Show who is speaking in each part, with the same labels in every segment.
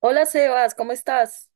Speaker 1: Hola Sebas, ¿cómo estás?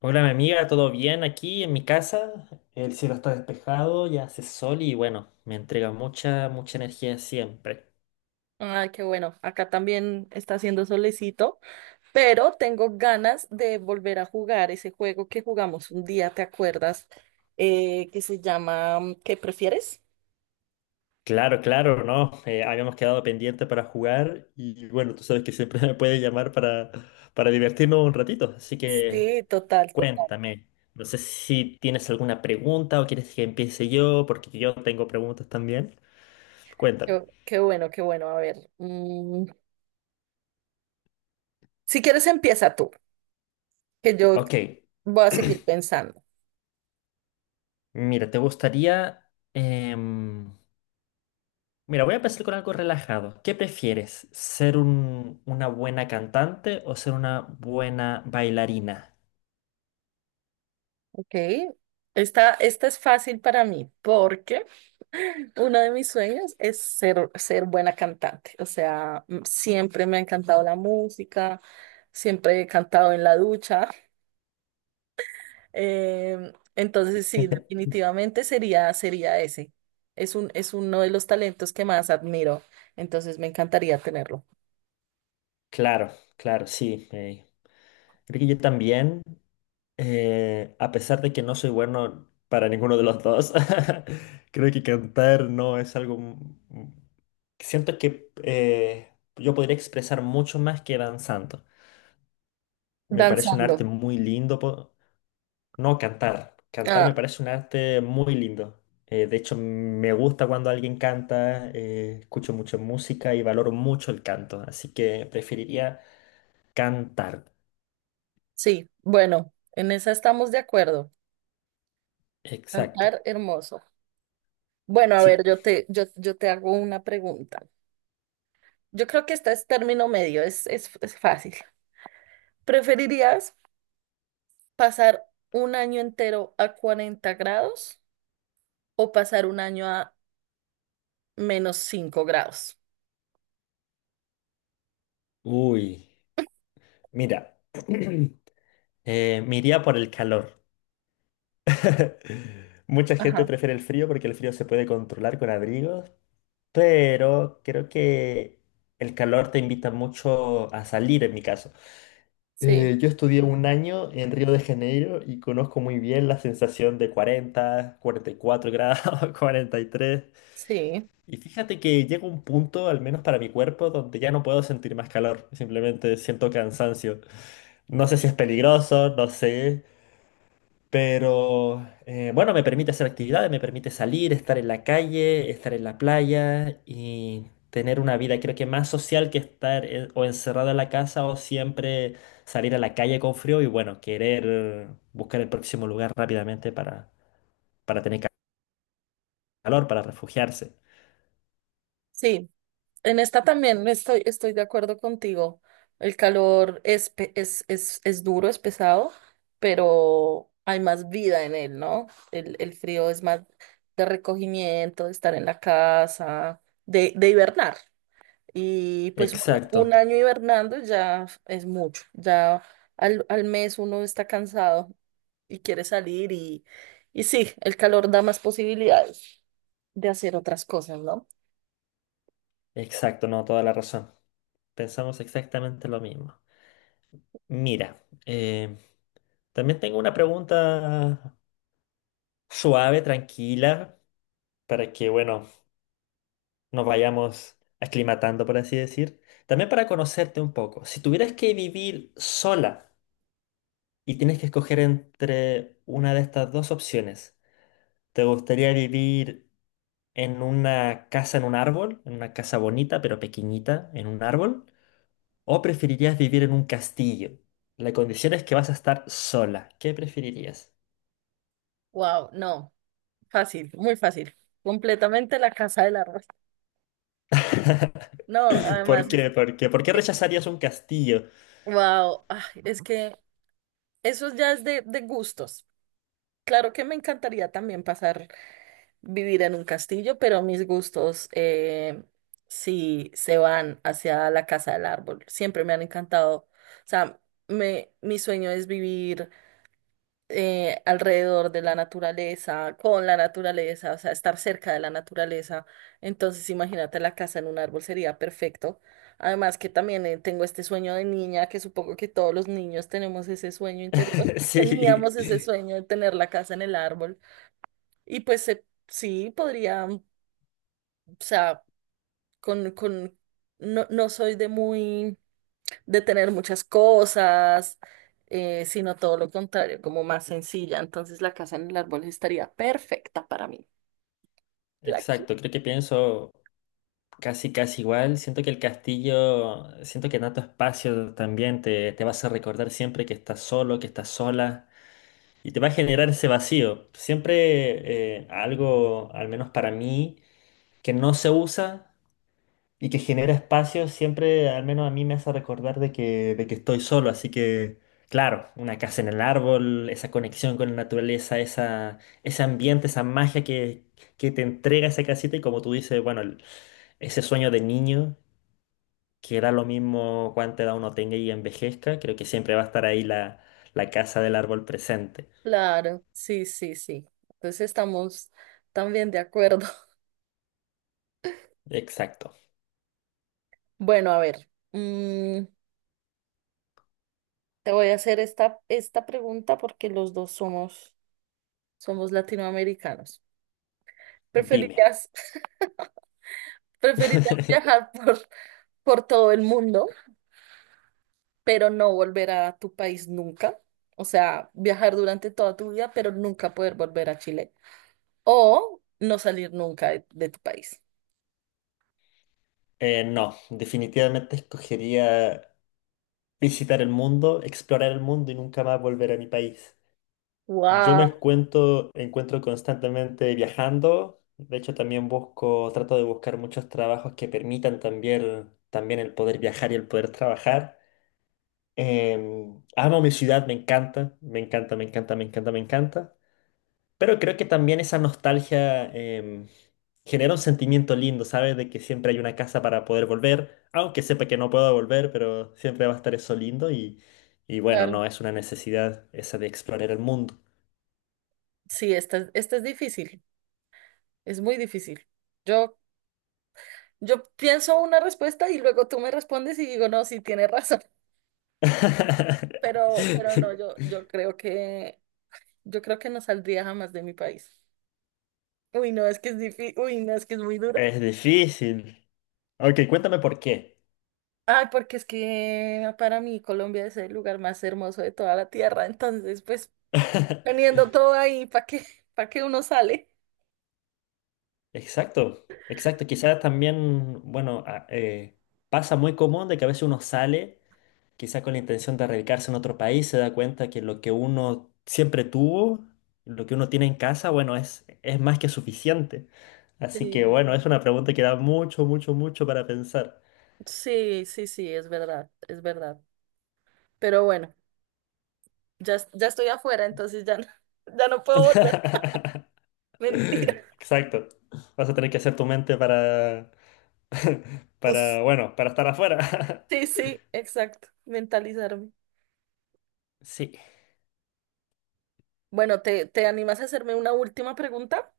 Speaker 2: Hola, mi amiga, ¿todo bien aquí en mi casa? El cielo está despejado, ya hace sol y bueno, me entrega mucha, mucha energía siempre.
Speaker 1: Ay, qué bueno, acá también está haciendo solecito, pero tengo ganas de volver a jugar ese juego que jugamos un día, ¿te acuerdas? Que se llama ¿qué prefieres?
Speaker 2: Claro, claro, ¿no? Habíamos quedado pendiente para jugar y bueno, tú sabes que siempre me puedes llamar para divertirnos un ratito, así que
Speaker 1: Sí, total, total.
Speaker 2: cuéntame. No sé si tienes alguna pregunta o quieres que empiece yo, porque yo tengo preguntas también. Cuéntame.
Speaker 1: Qué bueno, qué bueno. A ver, si quieres empieza tú, que yo
Speaker 2: Ok,
Speaker 1: voy a seguir pensando.
Speaker 2: mira, ¿te gustaría... em, mira, voy a empezar con algo relajado. ¿Qué prefieres? ¿Ser una buena cantante o ser una buena bailarina?
Speaker 1: Ok, esta es fácil para mí porque uno de mis sueños es ser buena cantante. O sea, siempre me ha encantado la música, siempre he cantado en la ducha. Entonces, sí, definitivamente sería ese. Es uno de los talentos que más admiro. Entonces, me encantaría tenerlo.
Speaker 2: Claro, claro, sí. Creo que yo también, a pesar de que no soy bueno para ninguno de los dos, creo que cantar no es algo... m- Siento que yo podría expresar mucho más que danzando. Me parece un
Speaker 1: Danzando.
Speaker 2: arte muy lindo. No, cantar. Cantar me
Speaker 1: Ah,
Speaker 2: parece un arte muy lindo. De hecho, me gusta cuando alguien canta, escucho mucho música y valoro mucho el canto, así que preferiría cantar.
Speaker 1: sí, bueno, en esa estamos de acuerdo.
Speaker 2: Exacto.
Speaker 1: Cantar hermoso. Bueno, a ver,
Speaker 2: Sí.
Speaker 1: yo te hago una pregunta. Yo creo que este es término medio, es fácil. ¿Preferirías pasar un año entero a 40 grados o pasar un año a -5 grados?
Speaker 2: Uy, mira, me iría por el calor. Mucha gente
Speaker 1: Ajá.
Speaker 2: prefiere el frío porque el frío se puede controlar con abrigos, pero creo que el calor te invita mucho a salir en mi caso.
Speaker 1: Sí,
Speaker 2: Yo estudié un año en Río de Janeiro y conozco muy bien la sensación de 40, 44 grados, 43.
Speaker 1: sí,
Speaker 2: Y fíjate que llega un punto, al menos para mi cuerpo, donde ya no puedo sentir más calor. Simplemente siento cansancio. No sé si es peligroso, no sé. Pero bueno, me permite hacer actividades, me permite salir, estar en la calle, estar en la playa y tener una vida creo que más social que o encerrado en la casa o siempre salir a la calle con frío y bueno, querer buscar el próximo lugar rápidamente para tener calor, para refugiarse.
Speaker 1: sí. En esta también estoy de acuerdo contigo. El calor es duro, es pesado, pero hay más vida en él, ¿no? El frío es más de recogimiento, de estar en la casa, de hibernar. Y pues un
Speaker 2: Exacto,
Speaker 1: año hibernando ya es mucho, ya al mes uno está cansado y quiere salir y sí, el calor da más posibilidades de hacer otras cosas, ¿no?
Speaker 2: exacto, no, toda la razón. Pensamos exactamente lo mismo. Mira, eh, también tengo una pregunta suave, tranquila, para que, bueno, nos vayamos aclimatando, por así decir. También para conocerte un poco, si tuvieras que vivir sola y tienes que escoger entre una de estas dos opciones, ¿te gustaría vivir en una casa en un árbol, en una casa bonita pero pequeñita, en un árbol? ¿O preferirías vivir en un castillo? La condición es que vas a estar sola. ¿Qué preferirías?
Speaker 1: Wow, no, fácil, muy fácil, completamente la casa del arroz. No,
Speaker 2: ¿Por
Speaker 1: además es,
Speaker 2: qué? ¿Por qué? ¿Por qué rechazarías un castillo?
Speaker 1: wow, es que eso ya es de gustos. Claro que me encantaría también pasar vivir en un castillo, pero mis gustos sí se van hacia la casa del árbol. Siempre me han encantado. O sea, mi sueño es vivir alrededor de la naturaleza, con la naturaleza, o sea, estar cerca de la naturaleza. Entonces, imagínate la casa en un árbol sería perfecto. Además que también tengo este sueño de niña, que supongo que todos los niños tenemos ese sueño interior.
Speaker 2: Sí,
Speaker 1: Teníamos ese sueño de tener la casa en el árbol. Y pues se sí, podría. O sea, con, con, no, no soy de muy, de tener muchas cosas, sino todo lo contrario, como más sencilla. Entonces la casa en el árbol estaría perfecta para mí. La qui-
Speaker 2: exacto. Creo que pienso. Casi, casi igual. Siento que el castillo, siento que Nato Espacio también te vas a recordar siempre que estás solo, que estás sola, y te va a generar ese vacío. Siempre algo, al menos para mí, que no se usa y que genera espacio, siempre, al menos a mí me hace recordar de que estoy solo. Así que, claro, una casa en el árbol, esa conexión con la naturaleza, esa, ese ambiente, esa magia que te entrega esa casita y como tú dices, bueno... Ese sueño de niño, que da lo mismo cuánta edad uno tenga y envejezca, creo que siempre va a estar ahí la, la casa del árbol presente.
Speaker 1: Claro, sí, sí, sí. Entonces estamos también de acuerdo.
Speaker 2: Exacto.
Speaker 1: Bueno, a ver, te voy a hacer esta pregunta porque los dos somos latinoamericanos.
Speaker 2: Dime.
Speaker 1: ¿Preferirías, preferirías por todo el mundo, pero no volver a tu país nunca? O sea, viajar durante toda tu vida, pero nunca poder volver a Chile. O no salir nunca de tu país.
Speaker 2: No, definitivamente escogería visitar el mundo, explorar el mundo y nunca más volver a mi país. Yo me
Speaker 1: Wow,
Speaker 2: encuentro constantemente viajando. De hecho, también busco, trato de buscar muchos trabajos que permitan también el poder viajar y el poder trabajar. Amo mi ciudad, me encanta, me encanta, me encanta, me encanta, me encanta. Pero creo que también esa nostalgia genera un sentimiento lindo, ¿sabes? De que siempre hay una casa para poder volver, aunque sepa que no puedo volver, pero siempre va a estar eso lindo, y bueno,
Speaker 1: claro.
Speaker 2: no, es una necesidad esa de explorar el mundo.
Speaker 1: Sí, esta es difícil, es muy difícil. Yo, yo pienso una respuesta y luego tú me respondes y digo, no, sí, tienes razón. Pero, pero no, yo creo que, yo creo que no saldría jamás de mi país. Uy, no, es que es difícil, uy, no, es que es muy duro.
Speaker 2: Es difícil. Ok, cuéntame por qué.
Speaker 1: Ay, porque es que para mí Colombia es el lugar más hermoso de toda la tierra, entonces pues poniendo todo ahí, ¿para qué uno sale?
Speaker 2: Exacto, exacto. Quizás también, bueno, pasa muy común de que a veces uno sale, quizás con la intención de radicarse en otro país, se da cuenta que lo que uno siempre tuvo, lo que uno tiene en casa, bueno, es más que suficiente. Así
Speaker 1: Sí.
Speaker 2: que bueno, es una pregunta que da mucho, mucho, mucho para pensar.
Speaker 1: Sí, sí, sí, es verdad, es verdad. Pero bueno, ya, ya estoy afuera, entonces ya no, ya no puedo volver. Mentira.
Speaker 2: Exacto. Vas a tener que hacer tu mente
Speaker 1: Uf.
Speaker 2: para, bueno, para estar afuera.
Speaker 1: Sí, sí, exacto, mentalizarme.
Speaker 2: Sí.
Speaker 1: Bueno, ¿te animas a hacerme una última pregunta?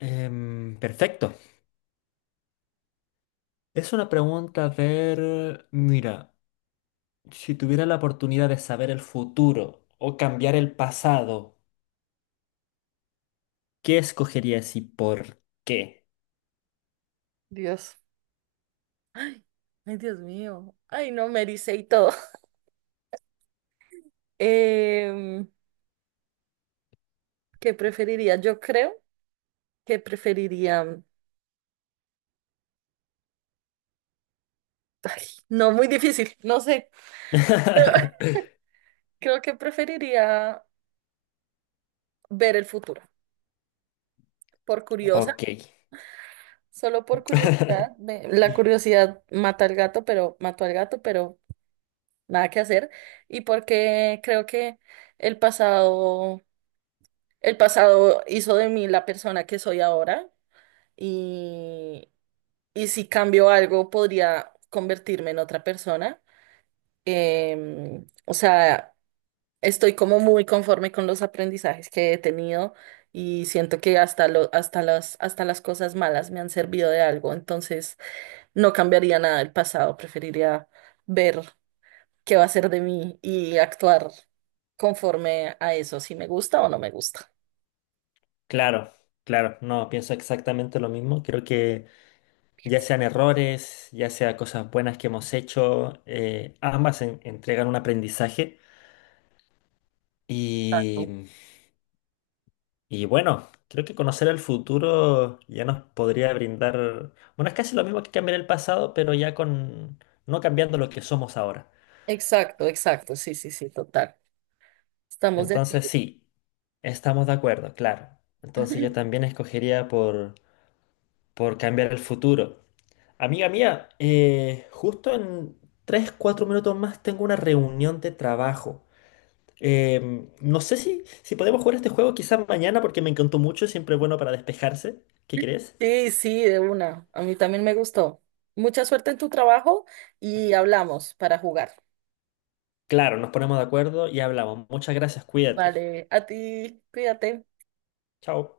Speaker 2: Perfecto. Es una pregunta, a ver, mira, si tuviera la oportunidad de saber el futuro o cambiar el pasado, ¿qué escogerías y por qué?
Speaker 1: Dios. Ay, ay, Dios mío. Ay, no, me ericé y todo. Em, ¿qué preferiría? Yo creo que preferiría. Ay, no, muy difícil, no sé. Pero creo que preferiría ver el futuro. Por curiosa,
Speaker 2: Ok,
Speaker 1: solo por curiosidad. La curiosidad mata al gato, pero mató al gato, pero nada que hacer. Y porque creo que el pasado, el pasado hizo de mí la persona que soy ahora, y si cambio algo podría convertirme en otra persona. O sea, estoy como muy conforme con los aprendizajes que he tenido y siento que hasta las cosas malas me han servido de algo. Entonces, no cambiaría nada del pasado. Preferiría ver qué va a ser de mí y actuar conforme a eso, si me gusta o no me gusta.
Speaker 2: claro, claro, no, pienso exactamente lo mismo. Creo que ya sean errores, ya sea cosas buenas que hemos hecho, ambas entregan un aprendizaje y Y bueno, creo que conocer el futuro ya nos podría brindar, bueno, es casi lo mismo que cambiar el pasado, pero ya con, no cambiando lo que somos ahora.
Speaker 1: Exacto, exacto. Sí, sí, sí, total. Estamos de
Speaker 2: Entonces
Speaker 1: acuerdo.
Speaker 2: sí, estamos de acuerdo, claro. Entonces yo también escogería por cambiar el futuro. Amiga mía, justo en 3 4 minutos más tengo una reunión de trabajo. No sé si podemos jugar este juego quizás mañana porque me encantó mucho, siempre es bueno para despejarse. ¿Qué crees?
Speaker 1: Sí, sí, de una. A mí también me gustó. Mucha suerte en tu trabajo y hablamos para jugar.
Speaker 2: Claro, nos ponemos de acuerdo y hablamos. Muchas gracias, cuídate.
Speaker 1: Vale, a ti, cuídate.
Speaker 2: Chao.